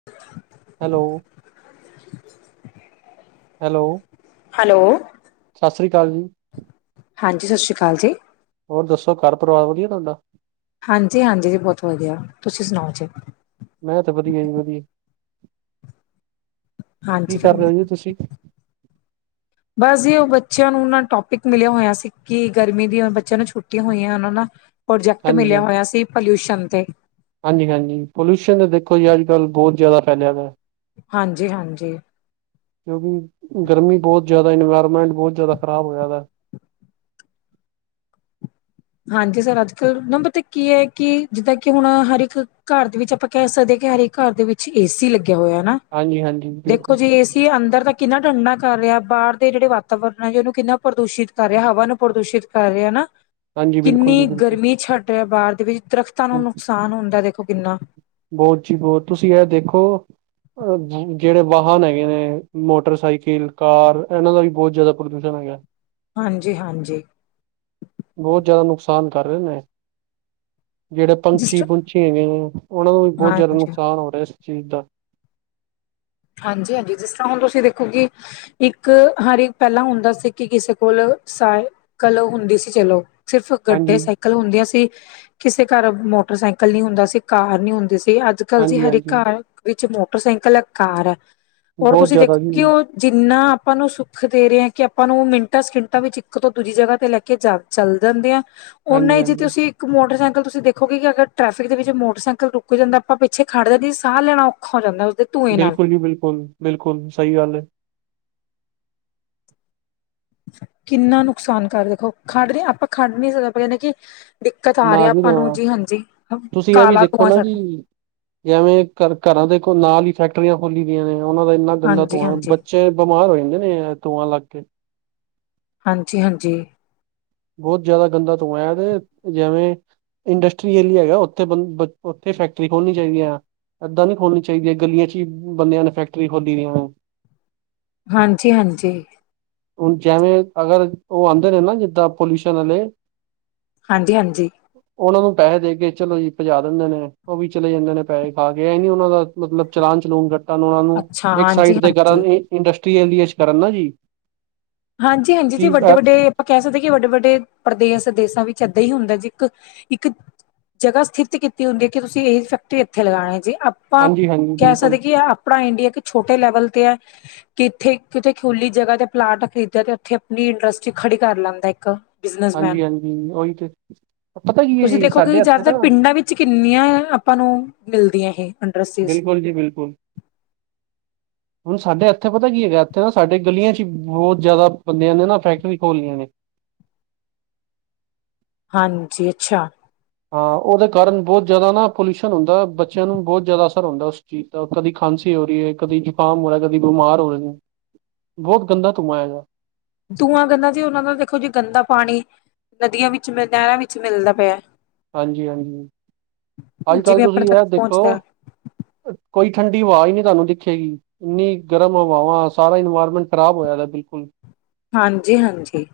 [inaudible] Hello, hello, hello, ਸਸ ਰੀ ਕਾਲ ਜੀ। ਹਾਂਜੀ, ਸਸ਼ ਰੀ ਅਕਾਲ ਜੀ। ਹੋਰ ਦੱਸੋ, ਘਰ ਪਰਿਵਾਰ ਵਧੀਆ ਤੁਹਾਡਾ। ਹਾਂਜੀ-ਹਾਂਜੀ ਜੀ ਬਹੁਤ ਵਧੀਆ, ਤੁਸੀਂ ਸੁਣਾਓ ਜੀ। ਮੈਂ ਤੇ ਵਧੀਆ ਜੀ ਵਧੀਆ। ਕੀ ਹਾਂਜੀ ਫਿਰ ਕਰ ਰਹੇ ਹੋ ਜੀ ਤੁਸੀਂ [unintelligible] ਬਸ ਜੀ ਉਹ ਬੱਚਿਆਂ ਨੂੰ ਨਾ ਟੋਪਿਕ ਮਿਲਿਆ ਹੋਇਆ ਸੀ, ਕਿ ਗਰਮੀ ਦੀ ਬੱਚਿਆਂ ਨੂੰ ਛੁੱਟੀਆਂ ਹੋਈਆਂ, ਉਹਨਾਂ ਨਾ ਪ੍ਰੋਜੈਕਟ ਮਿਲਿਆ ਹੋਇਆ ਸੀ, ਪੋਲਿਊਸ਼ਨ ਤੇ। ਹਾਂਜੀ-ਹਾਂਜੀ, ਪੋਲਿਊਸ਼ਨ ਦੇਖੋ ਜੀ, ਅੱਜ-ਕੱਲ੍ਹ ਬਹੁਤ ਜ਼ਿਆਦਾ ਫੈਲਿਆ ਵਾ। ਹਾਂਜੀ-ਹਾਂਜੀ। ਕਿਉਂਕਿ ਗਰਮੀ ਬਹੁਤ ਜ਼ਿਆਦਾ, ਇਨਵਾਇਰਮੈਂਟ ਬਹੁਤ ਜ਼ਿਆਦਾ ਖ਼ਰਾਬ ਹੋਇਆ ਦਾ। ਹਾਂਜੀ ਸਰ ਅੱਜ-ਕੱਲ੍ਹ ਨਾ ਪਤਾ ਕੀ ਐ, ਕਿ ਜਿੱਦਾਂ ਕਿ ਹੁਣ ਹਰ ਇੱਕ ਘਰ ਦੇ ਵਿੱਚ ਆਪਾਂ ਕਹਿ ਸਕਦੇ ਹਾਂ, ਕਿ ਹਰੇਕ ਘਰ ਦੇ ਵਿੱਚ ਏ ਸੀ ਲੱਗਿਆ ਹੋਇਆ ਨਾ। ਹਾਂਜੀ ਹਾਂਜੀ ਦੇਖੋ ਬਿਲਕੁਲ ਜੀ, ਏਸੀ ਅੰਦਰ ਤਾਂ ਕਿੰਨਾ ਠੰਡਾ ਕਰ ਰਿਹਾ, ਬਾਹਰ ਦੇ ਜਿਹੜੇ ਵਾਤਾਵਰਨ ਆ ਜੀ ਉਹਨੂੰ ਕਿੰਨਾ ਪ੍ਰਦੂਸ਼ਿਤ ਕਰ ਰਿਹਾ, ਹਵਾ ਨੂੰ ਪ੍ਰਦੂਸ਼ਿਤ ਕਰ ਰਿਹਾ ਨਾ। ਹਾਂਜੀ ਬਿਲਕੁਲ ਜੀ ਕਿੰਨੀ ਬਿਲਕੁਲ ਗਰਮੀ ਛੱਡ ਰਿਹਾ ਬਾਹਰ ਦੇ ਵਿੱਚ, ਦਰਖਤਾਂ ਨੂੰ ਨੁਕਸਾਨ ਹੁੰਦਾ ਦੇਖੋ ਕਿੰਨਾ। ਬਹੁਤ ਜੀ ਬਹੁਤ, ਤੁਸੀਂ ਐਹ ਦੇਖੋ ਜਿਹੜੇ ਵਾਹਨ ਹੈਗੇ ਨੇ ਮੋਟਰਸਾਈਕਲ, ਕਾਰ ਇਹਨਾਂ ਦਾ ਵੀ ਬਹੁਤ ਜ਼ਿਆਦਾ ਪ੍ਰਦੂਸ਼ਣ ਹੈਗਾ। [unintelligible] ਹਾਂਜੀ-ਹਾਂਜੀ। ਬਹੁ ਜਿਆਦਾ ਨੁਕਸਾਨ ਕਰ ਰਹੇ ਨੇ। ਜਿਹੜੇ ਜਿਸ ਪੰਛੀ-ਪੁੰਛੀ ਹੈਗੇ ਨੇ, ਉਹਨਾਂ ਨੂੰ ਵੀ ਤਰ੍ਹਾਂ ਬਹੁਤ ਜ਼ਿਆਦਾ ਹਾਂਜੀ ਨੁਕਸਾਨ ਹੋ ਰਿਹਾ ਇਸ ਚੀਜ਼ ਦਾ। ਹਾਂਜੀ-ਹਾਂਜੀ, ਜਿਸ ਤਰ੍ਹਾਂ ਹੁਣ ਤੁਸੀਂ ਦੇਖੋ ਕਿ ਇੱਕ ਹਰ ਇੱਕ ਪਹਿਲਾਂ ਹੁੰਦਾ ਸੀ, ਕਿ ਕਿਸੇ ਕੋਲ ਸਾਇਕਲ ਹੁੰਦੀ ਸੀ ਚਲੋ। ਸਿਰਫ ਗੱਡੇ ਹਾਂਜੀ ਸਾ ਸਾਈਕਲ ਹੁੰਦੀਆਂ ਸੀ, ਕਿਸੇ ਘਰ ਮੋਟਰਸਾਈਕਲ ਨੀ ਹੁੰਦਾ ਸੀ, ਕਾਰ ਨੀ ਹੁੰਦੀ ਸੀ, ਅੱਜ ਕੱਲ ਜੀ ਹਾਂਜੀ ਹਰ ਹਾਂਜੀ ਘਰ ਵਿੱਚ ਮੋਟਰਸਾਈਕਲ ਐ, ਕਾਰ ਐ, ਹੋਰ ਬਹੁਤ ਤੁਸੀਂ ਜ਼ਿਆਦਾ ਦੇਖੋ ਜੀ ਕਿ ਉਹ ਜਿੰਨਾ ਆਪਾਂ ਨੂੰ ਸੁੱਖ ਦੇ ਰਹੇ ਐ, ਕਿ ਆਪਾਂ ਨੂੰ ਮਿੰਟਾਂ ਸਕਿੰਟਾਂ ਵਿੱਚ ਇੱਕ ਤੋਂ ਦੂਜੀ ਜਗ੍ਹਾ ਤੇ ਲੈ ਕੇ ਜਾਵੇ। ਚੱਲ ਜਾਂਦੇ ਆ, ਉਹਨਾ ਹਾਂਜੀ ਹੀ ਜੀ ਹਾਂਜੀ ਤੁਸੀਂ ਇੱਕ ਮੋਟਰਸਾਈਕਲ ਤੁਸੀਂ ਦੇਖੋਗੇ ਕਿ ਅਗਰ ਟਰੈਫਿਕ ਦੇ ਵਿੱਚ ਮੋਟਰਸਾਈਕਲ ਰੁਕ ਜਾਂਦਾ, ਆਪਾਂ ਪਿੱਛੇ ਖੜ ਜਾਂਦੇ ਆਂ, ਸਾਹ ਲੈਣਾ ਔਖਾ ਹੋ ਜਾਂਦਾ ਉਸਦੇ ਧੂੰਏ ਨਾਲ ਬਿਲਕੁਲ ਜੀ ਬਿਲਕੁਲ, ਬਿਲਕੁਲ ਸਈ ਗਾੱਲ ਏ। ਕਿੰਨਾ ਨੁਕਸਾਨ ਕਰ ਦੇਖੋ [unintelligible] ਦਿੱਕਤ ਆ ਨਾ ਰੇਆ ਨਾ ਆਪਾਂ ਨੂੰ ਜੀ, ਹਾਂਜੀ ਕਾਲਾ ਤੂਆਂ ਛੱਡ ਜੈਵੇਂ ਘ ਘਰਾਂ ਦੇ ਕੋ ਨਾਲ ਈ ਫੈਕਟਰੀਆਂ ਖੋਲੀ ਦੀਆਂ ਨੇ, ਓਨਾਂ ਦਾ ਇੰਨਾ ਗੰਦਾ ਹਾਂਜੀ ਤੂਐਂ ਬੱਚ ਹਾਂਜੀ ਬੱਚੇ ਬਿਮਾਰ ਓ ਜੱਨਦੇ ਨੇ ਐ, ਤੂਆਂ ਲੱਗ ਕੇ ਹਾਂਜੀ, ਹਾਂਜੀ। ਬੋਤ ਜਾਦਾ ਗੰਦਾ ਤੂਆ ਐ ਤੇ, ਜੈਵੇਂ ਇਨਡਸਟਰੀ ਏਲਿਆ ਐਗੈ ਓਥੇ ਬਨ ਬ ਓਥੇ ਫੈਕਟਰੀ ਖੋਲਨੀ ਚਾਈਦੀ ਐ ਏਦਾਂ ਨੀ ਖੋਲਨੀ ਚਾਇਦੀ ਐ ਗਲੀਆਂ ਚ ਈ, ਬੰਦੇਆਂ ਨੇ ਫੈਕਟਰੀ ਖੋਲੀ ਦੀਆਂ ਐ ਹਾਂਜੀ, ਹਾਂਜੀ। ਹੁੱਨ ਜੈਵੇਂ ਅਗਰ ਓ ਆਨਦੇ ਨੇ ਨਾ ਜਿੱਦਾਂ ਪੋਲਿਯੂਸ਼ਨ ਆਲੇ ਹਾਂਜੀ, ਹਾਂਜੀ। ਓਨਾ ਨੂੰ ਪੈਹੇ ਦੇ ਕੇ ਚੱਲੋ ਜੀ ਪਜਾ ਦਿੰਦੇ ਨੇ, ਓ ਵੀ ਚੱਲੇ ਜਾਂਦੇ ਨੇ ਪੈਹੇ ਖਾ ਕੇ ਐ ਨੀ ਓਨਾਂ ਦਾ ਮਤਲਬ ਚਲਾਨ ਚਲੂਨ ਕੱਟਨ ਓਨਾਂ ਨੂੰ, ਅੱਛਾ ਇੱਕ ਹਾਂਜੀ ਸਾਈਡ ਤੇ ਹਾਂਜੀ ਕਰਨ ਇ‌ ਇਡਸਟਰੀ ਏਲਿਏ ਚ ਕਰਨ ਨਾ ਜੀ। ਹਾਂਜੀ, ਹਾਂਜੀ ਜੀ ਕੀ ਵੱਡੇ-ਵੱਡੇ ਪਾਂ ਕੈ ਸਕਦੇ ਕਿ ਵੱਡੇ-ਵੱਡੇ ਪ੍ਰਦੇਸ ਦੇਸਾਂ ਵਿੱਚ ਏਦਾਂ ਹੀ ਹੁੰਦਾ ਜੇ ਇੱਕ-ਇੱਕ ਜਗਾ ਸਥਿਤ ਕੀਤੀ ਹੁੰਦੀ ਕਿ ਤੁਸੀਂ ਇਹ ਫੈਕਟਰੀ ਇੱਥੇ ਲਗਾਣੀ ਜੀ ਆਪਾਂ ਹਾਂਜੀ ਹਾਂਜੀ ਕੈ ਬਿਲਕੁਲ ਸਕਦੇ ਕਿ ਆ ਅਪਣਾ ਇੰਡੀਆ ਕਿ ਛੋਟੇ ਲੈਵਲ ਤੇ ਐ, ਕਿੱਥੇ ਕਿ ਖੁੱਲੀ ਜਗਾ ਤੇ ਪਲਾੱਟ ਇਦਾਂ ਤੇ ਐਥੇ ਅਪਨੀ ਇੰਡਸਟਰੀ ਖੜੀ ਕਾਰ ਲੈਂਦਾ ਇੱਕ। ਬਿਜਨਸਮੈਨ ਹਾਂਜੀ-ਹਾਂਜੀ ਓਈ ਤੇ, ਪਤਾ ਕੀ ਏ ਜੀ ਸਾਡੇ ਐਥੇ ਨਾ ਚ ਕਿੰਨੀਆਂ ਅਪਾਂ ਨੂੰ ਮਿਲਦੀਆਂ ਇਹ ਇੰਡਸਟਰੀਜ਼ ਬਿਲਕੁਲ ਜੀ ਬਿਲਕੁਲ। ਹੁਨ ਸਾਡੇ ਐਥੇ ਪਤਾ ਕੀ ਐਗੈ ਐਥੇ ਨਾ ਸਾਡੇ ਗਲੀਆਂ ਚ ਈ, ਬੋਤ ਜ਼ਿਆਦਾ ਬੰਦਿਆਂ ਨੇ ਨਾ ਫੈਕਟਰੀ ਖੋਲ ਲੀਯਾ ਨੇ। ਹਾਂਜੀ, ਅੱਛਾ। ਹਾਂ ਓਦੇ ਕਾਰਨ ਬੋਤ ਜ਼ਿਆਦਾ ਨਾ ਪੋਲਿਓਸ਼ਨ ਹੁੰਦਾ ਏ, ਬੱਚਿਆਂ ਨੂੰ ਬੋਤ ਜ਼ਿਆਦਾ ਅਸਰ ਹੁੰਦਾ ਐ ਓਸ ਜੀ ਤਾਂ ਕਦੀ ਖਾਂਸੀ ਓ ਰੀ ਏ ਕਦੀ ਜ਼ੁਕਾਮ ਓ ਰਿਆ ਕਦੀ ਬਿਮਾਰ ਓ ਰੇ ਨੇ ਬੋਤ ਗੰਦਾ ਤੂਆਂ ਐਗੈ ਤੂਆਂ ਗੰਦਾ ਜੀ ਓਨਾਂ ਨਾਲ ਦੇਖੋ ਜੀ ਗੰਦਾ ਪਾਣੀ ਨਦੀਆਂ ਵਿੱਚ ਮ ਨੈ ਵਿੱਚ ਮਿਲਦਾ ਪੇਐ ਹਾਂਜੀ, ਹਾਂਜੀ ਆੱਜ-ਕਾੱਲ ਜਿਵੇਂ ਆਪਣੇ ਤੁਸੀਂ ਤੱਕ ਐ ਦੇਖੋ ਪਹੁੰਚਦਾ ਕੋਈ ਠੰਡੀ ਹਵਾ ਈ ਨੀ ਤਾਨੂੰ ਦਿਖੇਗੀ। ਇੰਨੀ ਗਰਮ ਹਵਾਵਾਂ ਸਾਰਾ ਇਨਵਾਇਰਮੈਂਟ ਖ਼ਰਾਬ ਹੋਏਆ ਦਾ ਬਿਲਕੁਲ। ਹਾਂਜੀ, ਹਾਂਜੀ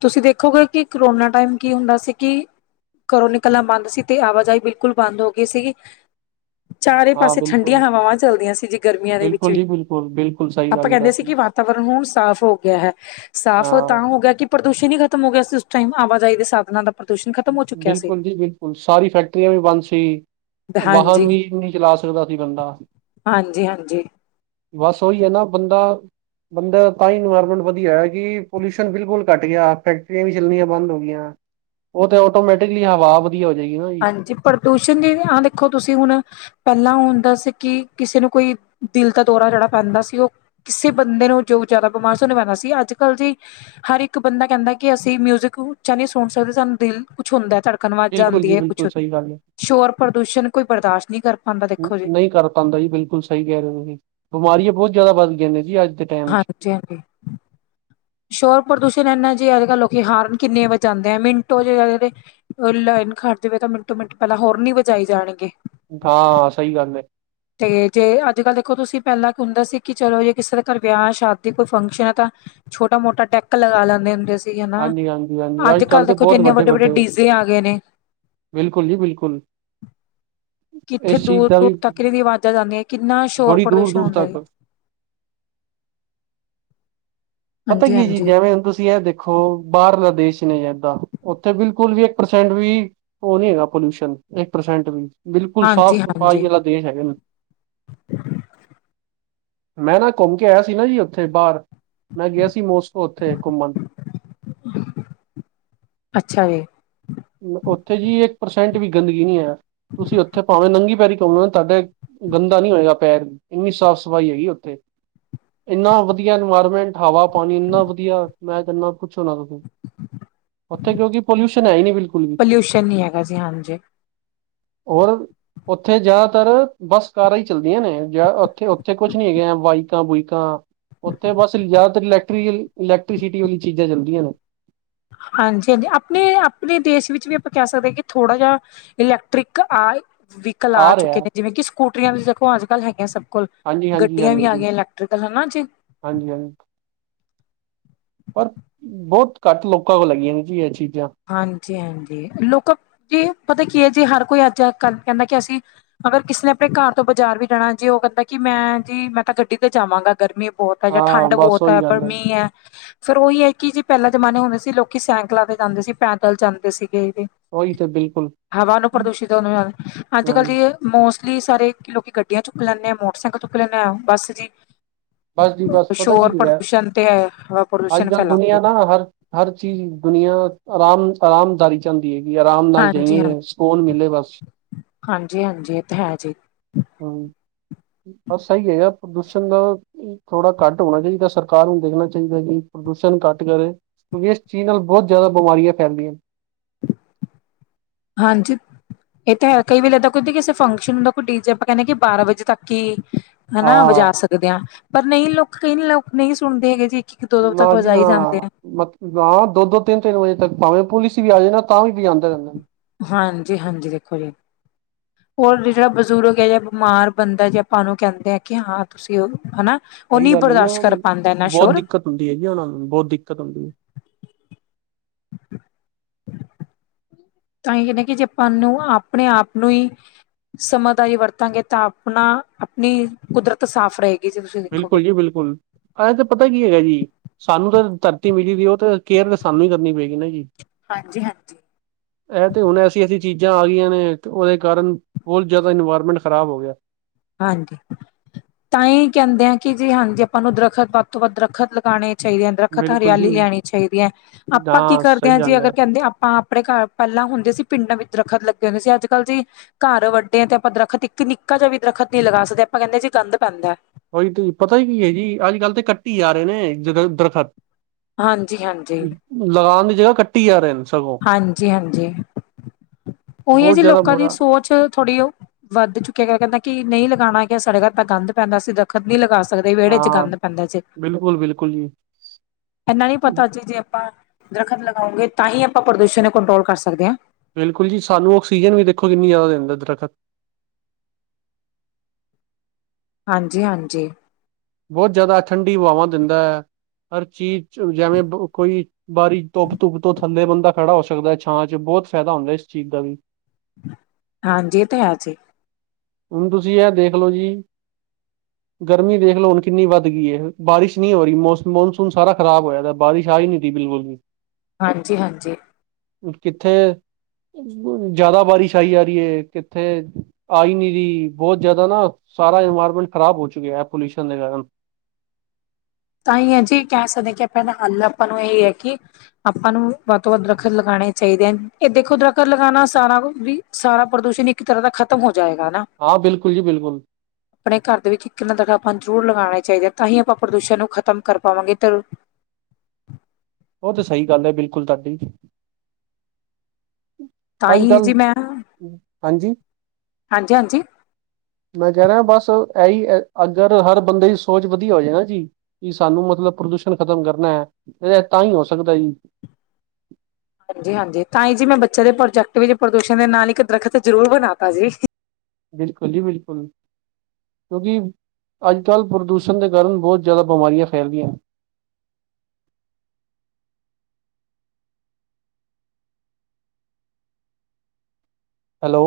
ਤੁਸੀਂ ਦੇਖੋਗੇ ਕਿ ਕਰੋਨਾ ਟਾਈਮ ਕੀ ਹੁੰਦਾ ਸੀ ਕੀ ਘਰੋਂ ਨਿਕਲਨਾ ਬੰਦ ਸੀ, ਤੇ ਆਵਾ-ਜਾਈ ਬਿਲਕੁਲ ਬੰਦ ਹੋ ਗੀ ਸੀਗੀ ਚਾਰੇ ਹਾਂ ਪਾਸੇ ਠੰਡੀਆਂ ਬਿਲਕੁਲ ਹਵਾਵਾਂ ਚੱਲਦੀਆਂ ਸੀ ਜੀ ਗਰਮੀਆਂ ਦੇ ਵਿੱਚ ਵੀ। ਕੁਲ ਬਿਲਕੁਲ ਸਈ ਅਪਾਂ ਕੈਦੇ ਸੀ ਕਿ ਵਾਤਾਵਰਨ ਹੁਣ ਸਾਫ਼ ਹੋ ਗਿਆ ਹੈ। ਸਾਫ਼ ਓ ਹਾਂ ਤਾ ਹੋ ਗਿਆ ਕਿ ਪ੍ਰਦੂਸ਼ਣ ਹੀ ਖਤਮ ਹੋ ਗਿਆ ਸੀ ਓਸ ਟਾਈਮ ਆਵਾਜਾਈ ਦੇ ਸਾਧਨਾਂ ਦਾ ਪ੍ਰਦੂਸ਼ਣ ਖ਼ਤਮ ਹੋ ਚੁੱਕਿਆ ਸੀ। ਬਿਲਕੁਲ ਜੀ ਬਿਲਕੁਲ, ਸਾਰੀ ਫੈਕਟਰੀਆਂ ਵੀ ਬਾਂਦ ਸੀ ਵਾਹਨ ਹਾਂਜੀ, ਵੀ, ਨਿ ਚਲਾ ਸਕਦਾ ਸੀ ਬੰਦਾ ਹਾਂਜੀ, ਹਾਂਜੀ। ਬਾੱਸ ਓਈ ਏ ਨਾ ਬੰਦਾ ਬੰਦਾ, ਤਾਂ ਈ ਇਨਵਾਯਰਮੈਂਟ ਵਦਿਐ ਕਿ ਪੋਲਿਯੂਸ਼ਨ ਬਿਲਕੁਲ ਕਾੱਟ ਗੇਆ, ਫੈਕਟਰੀਆਂ ਵੀ ਚੱਲਨੀਆਂ ਬੰਦ ਓ ਗਈਆਂ ਓ ਤੇੇ ਓਟੋਮੈਟਿਕਲੀ ਹਵਾ [unintelligible] ਜੇਗੀ ਨਾ ਜੀ। ਹਾਂਜੀ, ਪ੍ਰਦੂਸ਼ਨ ਦੀ ਵਿ ਹਾਂ ਦੇਖੋ ਤੁਸੀਂ ਹੁੱਨ ਪੈਲਾ ਹੁੰਦਾ ਸੀ ਕਿ, ਕਿਸੇ ਨੂੰ ਕੋਈ ਦਿਲ ਦਾ ਦੌਰਾ ਜੜਾ ਪੈਂਦਾ ਸੀ ਓ ਕਿਸੇ ਬੰਦੇ ਨੂੰ ਜੋ ਜਆਦਾ ਬਿਮਾਰ ਸੀ, ਓਨੁ ਐਗਾ ਸੀ ਆੱਜ-ਕਾੱਲ ਜੀ ਹਰ ਇੱਕ ਬੰਦਾ ਕੈਨਦਾ ਕਿ ਅਸੀਂ ਮਿਯੁਜ਼ਿਕ ਉਚਾ ਨੀ ਸੁਨ ਸਕਦੇ ਸਾਨੂੰ ਦਿਲ ਕੁਛ ਹੁੰਦਾ ਤੜ ਕਨ ਅਵਾਜਾ ਬਿਲਕੁਲ ਆਂਦੀ ਜੀ ਏ ਕੁਛ, ਬਿਲਕੁਲ ਸਹੀ ਗੱਲ ਹੈ ਸ਼ੋਰ ਪ੍ਰਦੂਸ਼ਣ ਕੋਈ ਬਰਦਾਸ਼ ਨੀ ਕਰ ਪਾਂਦਾ ਦੇਖੋ ਜੀ ਕਰ ਪਾਉਂਦਾ ਜੀ ਬਿਲਕੁਲ ਸਹੀ ਕਹਿ ਰਹੇ ਨੇ, ਜ ਬਿਮਾਰੀਆਂ ਬਹੁਤ ਜ਼ਿਆਦਾ ਵਧਗੀਆ ਜੀ ਨੇ ਜੀ ਅੱਜ ਦੇ ਟਾਈਮ ਚ ਹਾਂਜੀ- ਹਾਂਜੀ। ਸ਼ੋਰ ਪ੍ਰਦੂਸ਼ਣ ਇੰਨਾ ਜੀ, ਅੱਜ ਕੱਲ੍ਹ ਲੋਕ ਹਾਰਨ ਕਿੰਨੇ ਵਜਾਂਦੇ ਆ, ਮਿੰਟੋ ਚ ਲਾਈਨ ਖੜ ਜਾਵੇ, ਤਾਂ ਮਿੰਟੋ ਮਿੰਟ, ਪਹਿਲਾਂ ਹੋਰਨ ਹੀ ਵਜਾਈ ਜਾਣਗੇ। ਹਾਂ, ਸਹੀ ਗੱਲ ਹੈ। ਤੇ ਜੇ, ਅੱਜ ਕੱਲ ਦੇਖੋ ਤੁਸੀਂ ਪਹਿਲਾਂ ਕ ਹੁੰਦਾ ਸੀ, ਕਿ ਚਲੋ ਜੇ ਕਿਸੇ ਦੇ ਘਰ ਵਿਆਹ ਸ਼ਾਦੀ ਕੋਈ ਫੰਕਸ਼ਨ ਹੈ ਤਾਂ ਛੋਟਾ-ਮੋਟਾ ਡੈਕ ਲਗਾ ਲੈਂਦੇ ਹੁੰਦੇ ਸੀ। ਹੈ ਨਾ ਹਾਂਜੀ ਹਾਂਜੀ ਹਾਂਜੀ ਅੱਜ ਕੱਲ੍ਹ ਦੇ ਦੇਖੋ ਜੀ, ਬਹੁਤ ਇਹਨੇ ਵੱਡੇ ਵੱਡੇ ਡੀਜ਼ੇ ਆ ਗਏ ਨੇ। ਬਿਲਕੁਲ ਜੀ ਬਿਲਕੁਲ। ਕਿੱਥੇ ਇਸ ਚੀਜ਼ ਦੂਰ ਦਾ ਦੂਰ ਵੀ ਤੱਕ ਇਹਨਾਂ ਦੀ ਆਵਾਜ਼ਾਂ ਜਾਂਦੀਆਂ, ਕਿੰਨਾ ਸ਼ੋਰ ਬੜੀ ਦੂਰ ਪ੍ਰਦੂਸ਼ਨ ਦੂਰ ਹੁੰਦਾ ਜੀ। ਤੱਕ ਪਤਾ ਹਾਂਜੀ ਕੀ ਹੈ ਜੀ, ਹਾਂਜੀ ਜਿਵੇਂ ਹੁਣ ਤੁਸੀਂ ਇਹ ਦੇਖੋ। ਦੇਖੋ ਬਾਹਰਲਾ ਦੇਸ਼ ਨੀ ਏਦਾਂ ਉੱਥੇ ਬਿਲਕੁਲ ਵੀ ਇੱਕ ਪ੍ਰਸੈਂਟ ਵੀ ਉਹ ਨੀ ਹੈਗਾ ਪੋਲਿਊਸ਼ਨ ਇੱਕ ਪਰਸੈਂਟ ਵੀ ਬਿਲਕੁਲ ਸਾਫ਼ ਹਾਂਜੀ ਸਫਾਈ ਹਾਂਜੀ ਵਾਲਾ ਦੇਸ਼ ਹੈਗਾ। ਮੈਂ ਨਾ ਘੁੰਮ ਕੇ ਆਇਆ ਸੀ ਨਾ ਜੀ ਉੱਥੇ ਬਾਰ। ਮੈਂ ਗਿਆ ਸੀ। ਮੋਸਕੋ ਉੱਥੇ ਘੁੰਮਣ [unintelligible] ਅੱਛਾ ਜੀ ਉੱਥੇ ਜੀ ਇੱਕ ਪਰਸੈਂਟ ਵੀ ਗੰਦਗੀ ਨੀ ਐ, ਤੁਸੀਂ ਉੱਥੇ ਪਾਵੇਂ ਨੰਗੀ ਪੈਰੀ ਘੁੰਮੋ ਤੁਹਾਡੇ ਗੰਦਾ ਨੀ ਹੋਏਗਾ ਪੈਰ ਐਨੀ ਸਾਫ਼ ਸਫ਼ਾਈ ਹੈਗੀ ਉੱਥੇ ਏਨਾ ਵਧੀਆ ਇਨਵਾਇਰਮੈਂਟ ਹਵਾ ਪਾਣੀ ਏਨਾ ਵਧੀਆ ਮੈਂ ਕਹਿਣਾ ਪੁੱਛੋ ਨਾ ਤੁਸੀਂ ਉੱਥੇ ਕਿਉ ਕਿ ਪਲਿਊਸ਼ਨ ਐ। ਪੋਲਿਊਸ਼ਨ ਨੀ ਹੈਗਾ ਸੀ, ਹਾਂਜੀ। ਹੋਰ ਉੱਥੇ ਜ਼ਿਆਦਾਤਰ ਬੱਸ ਕਾਰਾਂ ਈ ਚੱਲਦੀਆਂ ਨੇ ਉੱਥੇ ਉੱਥੇ ਕੁਛ ਨੀ ਹੈ ਬਾਈਕਾਂ ਬੁਇਕਾਂ ਉੱਥੇ ਬਸ ਜ਼ਿਆਦਾਤਰ, ਇਲੈਕਟ ਇਲੈਕਟ੍ਰੀਸਿਟੀ ਵਾਲੀ ਚੀਜ਼ਾਂ ਚੱਲਦੀਆਂ ਨੇ। ਹਾਂਜੀ ਹਾਂਜੀ, ਆਪਣੇ ਆਪਣੇ, ਦੇਸ਼ ਵਿੱਚ ਵੀ ਆਪਾਂ ਕਹਿ ਸਕਦੇ ਹਾਂ, ਕਿ ਥੋੜ੍ਹਾ ਜਿਹਾ ਇਲੈਕਟ੍ਰਿਕ ਆ, ਵਹੀਕਲ ਆ ਚੁੱਕੇ ਨੇ, ਜਿਵੇਂ ਕਿ ਸਕੂਟਰੀਆਂ ਵੀ ਦੇਖੋ, ਅੱਜ ਕੱਲ ਹੈਗੀਆਂ ਸਭ ਲ ਹਾਂਜੀ ਹਾਂਜੀ ਗੱਡੀਆਂ ਹਾਂਜੀ ਵੀ ਆ ਬਿਲਕੁਲ ਗਈਆਂ, ਇਲੈਕਟ੍ਰੀਕਲ, ਹਨਾ ਜੀ। ਹਾਂਜੀ ਹਾਂਜੀ। ਪਰ, ਬਹੁਤ ਘੱਟ ਲੋਕਾਂ ਕੋਲ ਲੱਗੀਆਂ ਨੇ ਜੀ ਇਹ ਚੀਜ਼ਾਂ। ਹਾਂਜੀ ਹਾਂਜੀ ਲੋਕਾਂ ਜੀ ਪਤਾ ਕੀ ਹੈ, ਜੇ ਹਰ ਕੋਈ ਅੱਜ ਕੱਲ ਕਹਿੰਦਾ ਕਿ ਅਸੀਂ ਅਗਰ ਕਿਸੇ ਨੇ ਆਪਣੇ ਘਰ ਤੋਂ ਬਾਜ਼ਾਰ ਵੀ ਜਾਣਾ ਜੀ, ਉਹ ਕਹਿੰਦਾ, ਕਿ ਮੈਂ ਜੀ, ਮੈਂ ਤਾਂ ਗੱਡੀ ਤੇ ਜਾਵਾਂਗਾ ਗਰਮੀ ਬਹੁਤ ਹੈ ਜਾਂ, ਹਾਂ ਠੰਡ ਬਸ ਬਹੁਤ ਹੈ, ਉਹੀ ਪਰ ਗੱਲ ਮੀਂਹ ਹੈ। ਫਿਰ ਉਹੀ ਹੈ ਕਿ, ਜੇ ਪਹਿਲਾਂ ਜਮਾਨੇ ਹੁੰਦੇ ਸੀ ਲੋਕੀ ਸਾਈਕਲਾਂ ਤੇ ਜਾਂਦੇ ਸੀ, ਪੈਦਲ ਜਾਂਦੇ ਸੀਗੇ। ਉਹੀ ਤੇ ਬਿਲਕੁਲ ਹਵਾ ਨੂੰ ਪ੍ਰਦੂਸ਼ਿਤ ਹੋ, ਅੱਜ ਕੱਲ੍ਹ ਹਮ ਜੀ ਮੋਸਟਲੀ ਸਾਰੇ ਲੋਕੀ ਗੱਡੀਆਂ ਚੁੱਕ ਲੈਂਦੇ ਆ, ਮੋਟਰਸਾਈਕਲ ਚੁੱਕ ਲੈਂਦੇ ਆ, ਬੱਸ ਜੀ। ਬਸ ਜੀ ਬਸ ਪਤਾ ਕੀ ਸ਼ੋਰ ਹੈ ਪ੍ਰਦੂਸ਼ਣ, ਤੇ ਹਵਾ ਅੱਜ ਪ੍ਰਦੂਸ਼ਣ ਕੱਲ੍ਹ ਫੈਲਾਉਂਦੇ ਦੁਨੀਆਂ ਏ ਨਾ ਹਰ ਹਰ ਚੀਜ਼ ਦੁਨੀਆਂ ਆਰਾਮ ਆਰਾਮਦਾਰੀ। ਜਾਂਦੀ ਹੈਗੀ, ਆਰਾਮ ਨਾਲ ਜਾਈਏ ਸਕੂਨ ਮਿਲੇ ਬਸ। ਹਾਂਜੀ ਹਾਂਜੀ ਇਹ ਤੇ ਹੈ ਜੀ। ਹਮ, ਬਸ ਸਹੀ ਏ ਯਾਰ ਪ੍ਰਦੂਸ਼ਣ ਦਾ ਥੋੜਾ ਘੱਟ ਹੋਣਾ ਚਾਹੀਦਾ, ਸਰਕਾਰ ਨੂੰ ਦੇਖਣਾ ਚਾਹੀਦਾ ਕਿ ਪ੍ਰਦੂਸ਼ਣ ਘੱਟ ਕਰੇ। ਕਿਉਂਕਿ, ਇਸ ਚੀਜ਼ ਨਾਲ ਬਹੁਤ ਜ਼ਿਆਦਾ ਬਿਮਾਰੀਆਂ ਫੈਲਦੀਆਂ ਨੇ [inaudible] ਹਾਂਜੀ। ਇਹ ਤਾਂ ਹੈ, ਕਈ ਵੇਲੇ ਇੱਦਾਂ ਕੋਈ ਕਿਸੇ ਫੰਕਸ਼ਨ ਹੁੰਦਾ, ਕੋਈ ਡੀ ਜੇ ਆਪਾਂ ਕਹਿੰਦੇ ਕਿ ਬਾਰਾਂ ਵਜੇ ਤੱਕ ਹੀ ਹਨਾ ਵਜਾ ਹਾਂ ਸਕਦੇ ਹਾਂ, ਪਰ ਨਹੀਂ ਲੋਕ, ਕਈ ਲੋਕ ਨਹੀਂ ਸੁਣਦੇ ਹੈਗੇ ਜੀ। ਇੱਕ, ਦੋ ਦੋ, ਤੱਕ ਨਾ ਜੀ ਨਾ ਵਜਾਈ ਜਾਂਦੇ ਆ। ਮਤ ਹਾਂ, ਦੋ ਦੋ, ਤਿੰਨ ਤਿੰਨ, ਵਜੇ ਤੱਕ ਭਾਵੇਂ ਪੁਲਿਸ ਵੀ ਆ ਜਾਏ ਨਾ, ਤਾਂ ਵੀ ਵਜਾਂਦੇ ਰਹਿੰਦੇ। ਹਾਂਜੀ ਹਾਂਜੀ, ਦੇਖੋ ਜੀ। ਹੋਰ ਜਿਹੜਾ ਬਜ਼ੁਰਗ ਹੈ ਜਾਂ ਬਿਮਾਰ ਬੰਦਾ ਜੇ ਆਪਾਂ ਨੂੰ ਕਹਿੰਦੇ ਆ ਕਿ ਹਾਂ ਤੁਸੀਂ ਉਹ ਹੈਨਾ। ਉਹ ਸਹੀ ਨੀ ਗੱਲ ਹੈ ਜੀ ਬਰਦਾਸ਼ਤ ਉਹਨਾਂ ਕਰ ਪਾਂਦਾ ਇਨਾ ਨੂੰ ਬਹੁਤ ਸ਼ੋਰ। ਦਿੱਕਤ ਹੁੰਦੀ ਏ ਜੀ ਉਹਨਾ ਨੂੰ ਬਹੁਤ ਦਿੱਕਤ ਹੁੰਦੀ ਏ। ਤਾਂਈ ਕਹਿੰਨੇ ਆਂ ਕਿ ਜੇ ਆਪਾਂ ਨੂੰ ਆਪਣੇ ਆਪ ਨੂੰ ਈ ਸਮਝਦਾਰੀ ਵਰਤਾਂਗੇ ਤਾਂ ਆਪਣਾ ਆਪਣੀ ਕੁਦਰਤ ਸਾਫ਼ ਰਏ ਬਿਲਕੁਲ ਜੀ ਬਿਲਕੁਲ ਐਹ ਤਾਂ ਪਤਾ ਕੀ ਹੈਗਾ ਜੀ, ਸਾਨੂੰ ਤਾਂ ਧਰਤੀ ਮਿਲੀ ਦੀ ਓਹ ਤਾਂ ਕੇਅਰ ਤਾਂ ਸਾਨੂੰ ਈ ਕਰਨੀ ਪਏਗੀ ਨਾ ਜੀ। ਹਾਂਜੀ-ਹਾਂਜੀ। ਇਹ ਤੇ ਹੁਣ ਐਸੀ-ਐਸੀ ਚੀਜ਼ਾਂ ਆ ਗਈਆਂ ਨੇ, ਓਹਦੇ ਕਾਰਨ ਬੋਤ ਜ਼ਾਦਾ ਇਨਵਾਇਰਮੈਂਟ ਖਰਾਬ ਹੋ ਗਿਆ। ਹਾਂਜੀ ਤਾਂ ਹੀ ਕਹਿੰਦੇ ਆ ਕਿ ਜੀ ਹਾਂਜੀ ਆਪਾਂ ਨੂੰ ਦਰਖਤ ਵੱਧ ਤੋਂ ਵੱਧ ਦਰੱਖਤ ਲਗਾਉਣੇ ਚਾਹੀਦੀ ਹੈ, ਦਰਖਤ ਬਿਲਕੁਲ ਹਰਿਆਲੀ ਜੀ ਲਿਆਣੀ ਚਾਹੀਦੀ ਹੈ, ਆਪਾਂ ਕੀ ਕਰਦੇ ਸਹੀ ਹਾਂ ਜੀ, ਗੱਲ ਅਗਰ ਹੈ ਕਹਿੰਦੇ ਆਪਾਂ ਆਪਣੇ ਘਰ ਪਹਿਲਾਂ ਹੁੰਦੇ ਸੀ, ਪਿੰਡਾਂ ਵਿੱਚ ਦਰੱਖਤ ਲੱਗੇ ਹੁੰਦੇ ਸੀ, ਅੱਜ ਕੱਲ੍ਹ ਜੀ ਘਰ ਵੱਡੇ ਆ, ਤੇ ਆਪਾਂ ਦਰੱਖਤ ਇੱਕ ਨਿੱਕਾ ਜਿਹਾ ਵੀ ਦਰਖਤ ਨੀ ਲਗਾ ਸਕਦੇ, ਆਪਾਂ ਕਹਿੰਦੇ ਜੀ ਕੰਧ ਪੈਂਦਾ ਹਾਂਜੀ ਪਤਾ ਕੀ ਹੈ ਜੀ, ਅੱਜ ਕੱਲ੍ਹ ਤੇ ਕੱਟੀ ਜਾ ਰਹੇ ਨੇ ਦਰੱਖ਼ਤ। ਹਾਂਜੀ ਹਾਂਜੀ ਲਗਾਉਣ ਦੀ ਜਗ੍ਹਾ ਕੱਟੀ ਜਾ ਰਹੇ ਨੇ। ਸਗੋਂ ਹਾਂਜੀ ਹਾਂਜੀ, ਉਹੀ ਹੈ ਬਹੁਤ ਜੀ, ਜ਼ਿਆਦਾ ਲੋਕਾਂ ਦੀ ਬੁਰਾ ਸੋਚ ਥੋੜ੍ਹੀ ਉਹ ਵੱਧ ਚੁੱਕਿਆ ਗਿਆ, ਕਹਿੰਦਾ ਕਿ, ਨਹੀਂ ਲਗਾਉਣਾ ਕਿ ਸਾਡੇ ਘਰ ਤਾਂ ਗੰਦ ਪੈਂਦਾ ਸੀ ਗਾ। ਦਰੱਖ਼ਤ ਨਹੀਂ ਲਗਾ ਸਕਦੇ, ਵਿਹੜੇ ਚ ਹਾਂ ਗੰਦ ਪੈਂਦਾ ਜੀ। ਬਿਲਕੁਲ ਬਿਲਕੁਲ ਜੀ ਇਨਾ ਨੀ ਪਤਾ, ਜੀ, ਜੇ ਆਪਾਂ ਦਰੱਖਤ ਲਗਾਉਂਗੇ ਤਾਂ ਹੀ ਆਪਾਂ ਪ੍ਰਦੂਸ਼ਣ ਨੂੰ ਕੰਟਰੋਲ ਕਰ ਸਕਦੇ ਆਂ। ਬਿਲਕੁਲ ਜੀ, ਸਾਨੂੰ ਆਕਸੀਜਨ ਵੀ ਦੇਖੋ ਕਿੰਨੀ ਜ਼ਾਦਾ ਦਿੰਦਾ ਦਰਖਤ। ਹਾਂਜੀ ਹਾਂਜੀ ਬਹੁਤ ਜ਼ਿਆਦਾ ਠੰਡੀ ਹਵਾਵਾਂ ਦਿੰਦਾ ਹੈ ਹਰ ਚੀਜ਼ ਜਿਵੇਂ ਕੋਈ ਬਾਰੀ ਧੁੱਪ ਧੁੱਪ ਤੋਂ ਥੱਲੇ ਬੰਦਾ ਖੜਾ ਹੋ ਸਕਦਾ ਛਾਂ ਚ ਬਹੁਤ ਫਾਇਦਾ ਹੁੰਦਾ ਇਸ ਚੀਜ਼ ਦਾ ਵੀ ਹਾਂਜੀ ਇਹ ਤਾ ਹੈ ਜੀ। ਹੁਣ ਤੁਸੀਂ ਐਹ ਦੇਖਲੋ ਜੀ। ਗਰਮੀ ਦੇਖ ਲੋ ਹੁਣ ਕਿੰਨੀ ਵੱਧ ਗਈ ਏ, ਬਾਰਿਸ਼ ਨੀ ਹੋ ਰਹੀ ਮੌਸਮ ਮੌਨਸੂਨ ਸਾਰਾ ਖਰਾਬ ਹੋਇਆ ਦਾ, ਬਾਰਿਸ਼ ਆ ਈ ਨਈ ਰਈ ਬਿਲਕੁਲ। [inaudible] ਹਾਂਜੀ ਹਾਂਜੀ ਕਿੱਥੇ ਜਾਦਾ ਬਾਰਿਸ਼ ਆਈ ਜਾ ਰਹੀ ਏ ਕਿੱਥੇ, ਆਈ ਨੀ। ਬਹੁਤ ਜਿਆਦਾ ਨਾ ਸਾਰਾ ਇਨਵਾਇਰਮੈਂਟ ਖ਼ਰਾਬ ਹੋ ਚੁੱਕਿਆ ਹੈ ਪੋਲਿਊਸ਼ਨ ਦੇ ਕਾਰਨ ਤਾਂ ਹੀ ਹੈ ਜੀ ਕਹਿ ਸਕਦੇ ਕਿ ਆਪਾਂ ਦਾ ਹੱਲ ਆਪਾਂ ਨੂੰ ਇਹ ਹੈ ਕਿ ਆਪਾਂ ਨੂੰ ਵੱਧ ਤੋਂ ਵੱਧ ਦਰਖਤ ਲਗਾਉਣੇ ਚਾਹੀਦੇ ਆ ਇਹ ਦੇਖੋ ਦਰਖਤ ਲਗਾਉਣਾ ਸਾਰਾ ਕੁਝ ਵੀ ਸਾਰਾ ਪ੍ਰਦੂਸ਼ਣ ਇੱਕ ਤਰ੍ਹਾਂ ਦਾ ਖ਼ਤਮ ਹੋ ਜਾਏਗਾ ਨਾ ਹਾਂ ਬਿਲਕੁਲ ਜੀ ਬਿਲਕੁਲ। ਆਪਣੇ ਘਰ ਦੇ ਵਿੱਚ ਇੱਕ ਨੱਦਾ ਤਾ ਆਪਾਂ ਜ਼ਰੂਰ ਲਗਾਣਾ ਚਾਹੀਦਾ ਐ ਤਾਂਹੀ ਆਪਾਂ ਪ੍ਰਦੂਸ਼ਣ ਨੂੰ ਖ਼ਤਮ ਕਰ ਪਾਵਾਂਗੇ ਤੇ ਉਹ ਤਾਂ ਸਹੀ ਗੱਲ ਹੈ ਬਿਲਕੁਲ ਤੁਹਾਡੀ। ਤਾਂ ਅਜ ਹੀ ਕੱਲ੍ਹ, ਜੀ ਮੈਂ ਹਾਂਜੀ। ਹਾਂਜੀ-ਹਾਂਜੀ, ਮੈਂ ਕਹਿ ਰਿਹਾ, ਬਸ ਇਹੀ ਅਗਰ ਹਰ ਬੰਦੇ ਦੀ ਸੋਚ ਵਧੀਆ ਹੋ ਜਾਏ ਨਾ ਜੀ ਕਿ ਸਾਨੂੰ ਮਤਲਬ ਪ੍ਰਦੂਸ਼ਣ ਖ਼ਤਮ ਕਰਨਾ ਐ, ਇਹ ਤਾਂ ਈ ਹੋ ਸਕਦਾ ਜੀ ਹਾਂਜੀ-ਹਾਂਜੀ ਤਾਂ ਈ ਜੀ ਮੈਂ ਬੱਚੇ ਦੇ ਪ੍ਰੋਜੈਕਟ ਵਿੱਚ ਪ੍ਰਦੂਸ਼ਣ ਦੇ ਨਾਲ ਇੱਕ ਦਰਖਤ ਜ਼ਰੂਰ ਬਣਾ ਤਾ ਜੀ। ਬਿਲਕੁਲ ਜੀ ਬਿਲਕੁਲ। ਕਿਉਂਕਿ, ਅੱਜ-ਕੱਲ੍ਹ ਪ੍ਰਦੂਸ਼ਣ ਦੇ ਕਾਰਨ ਬਹੁਤ ਜ਼ਿਆਦਾ ਬਿਮਾਰੀਆਂ ਫੈਲਦੀਆਂ ਨੇ। ਹੈਲੋ।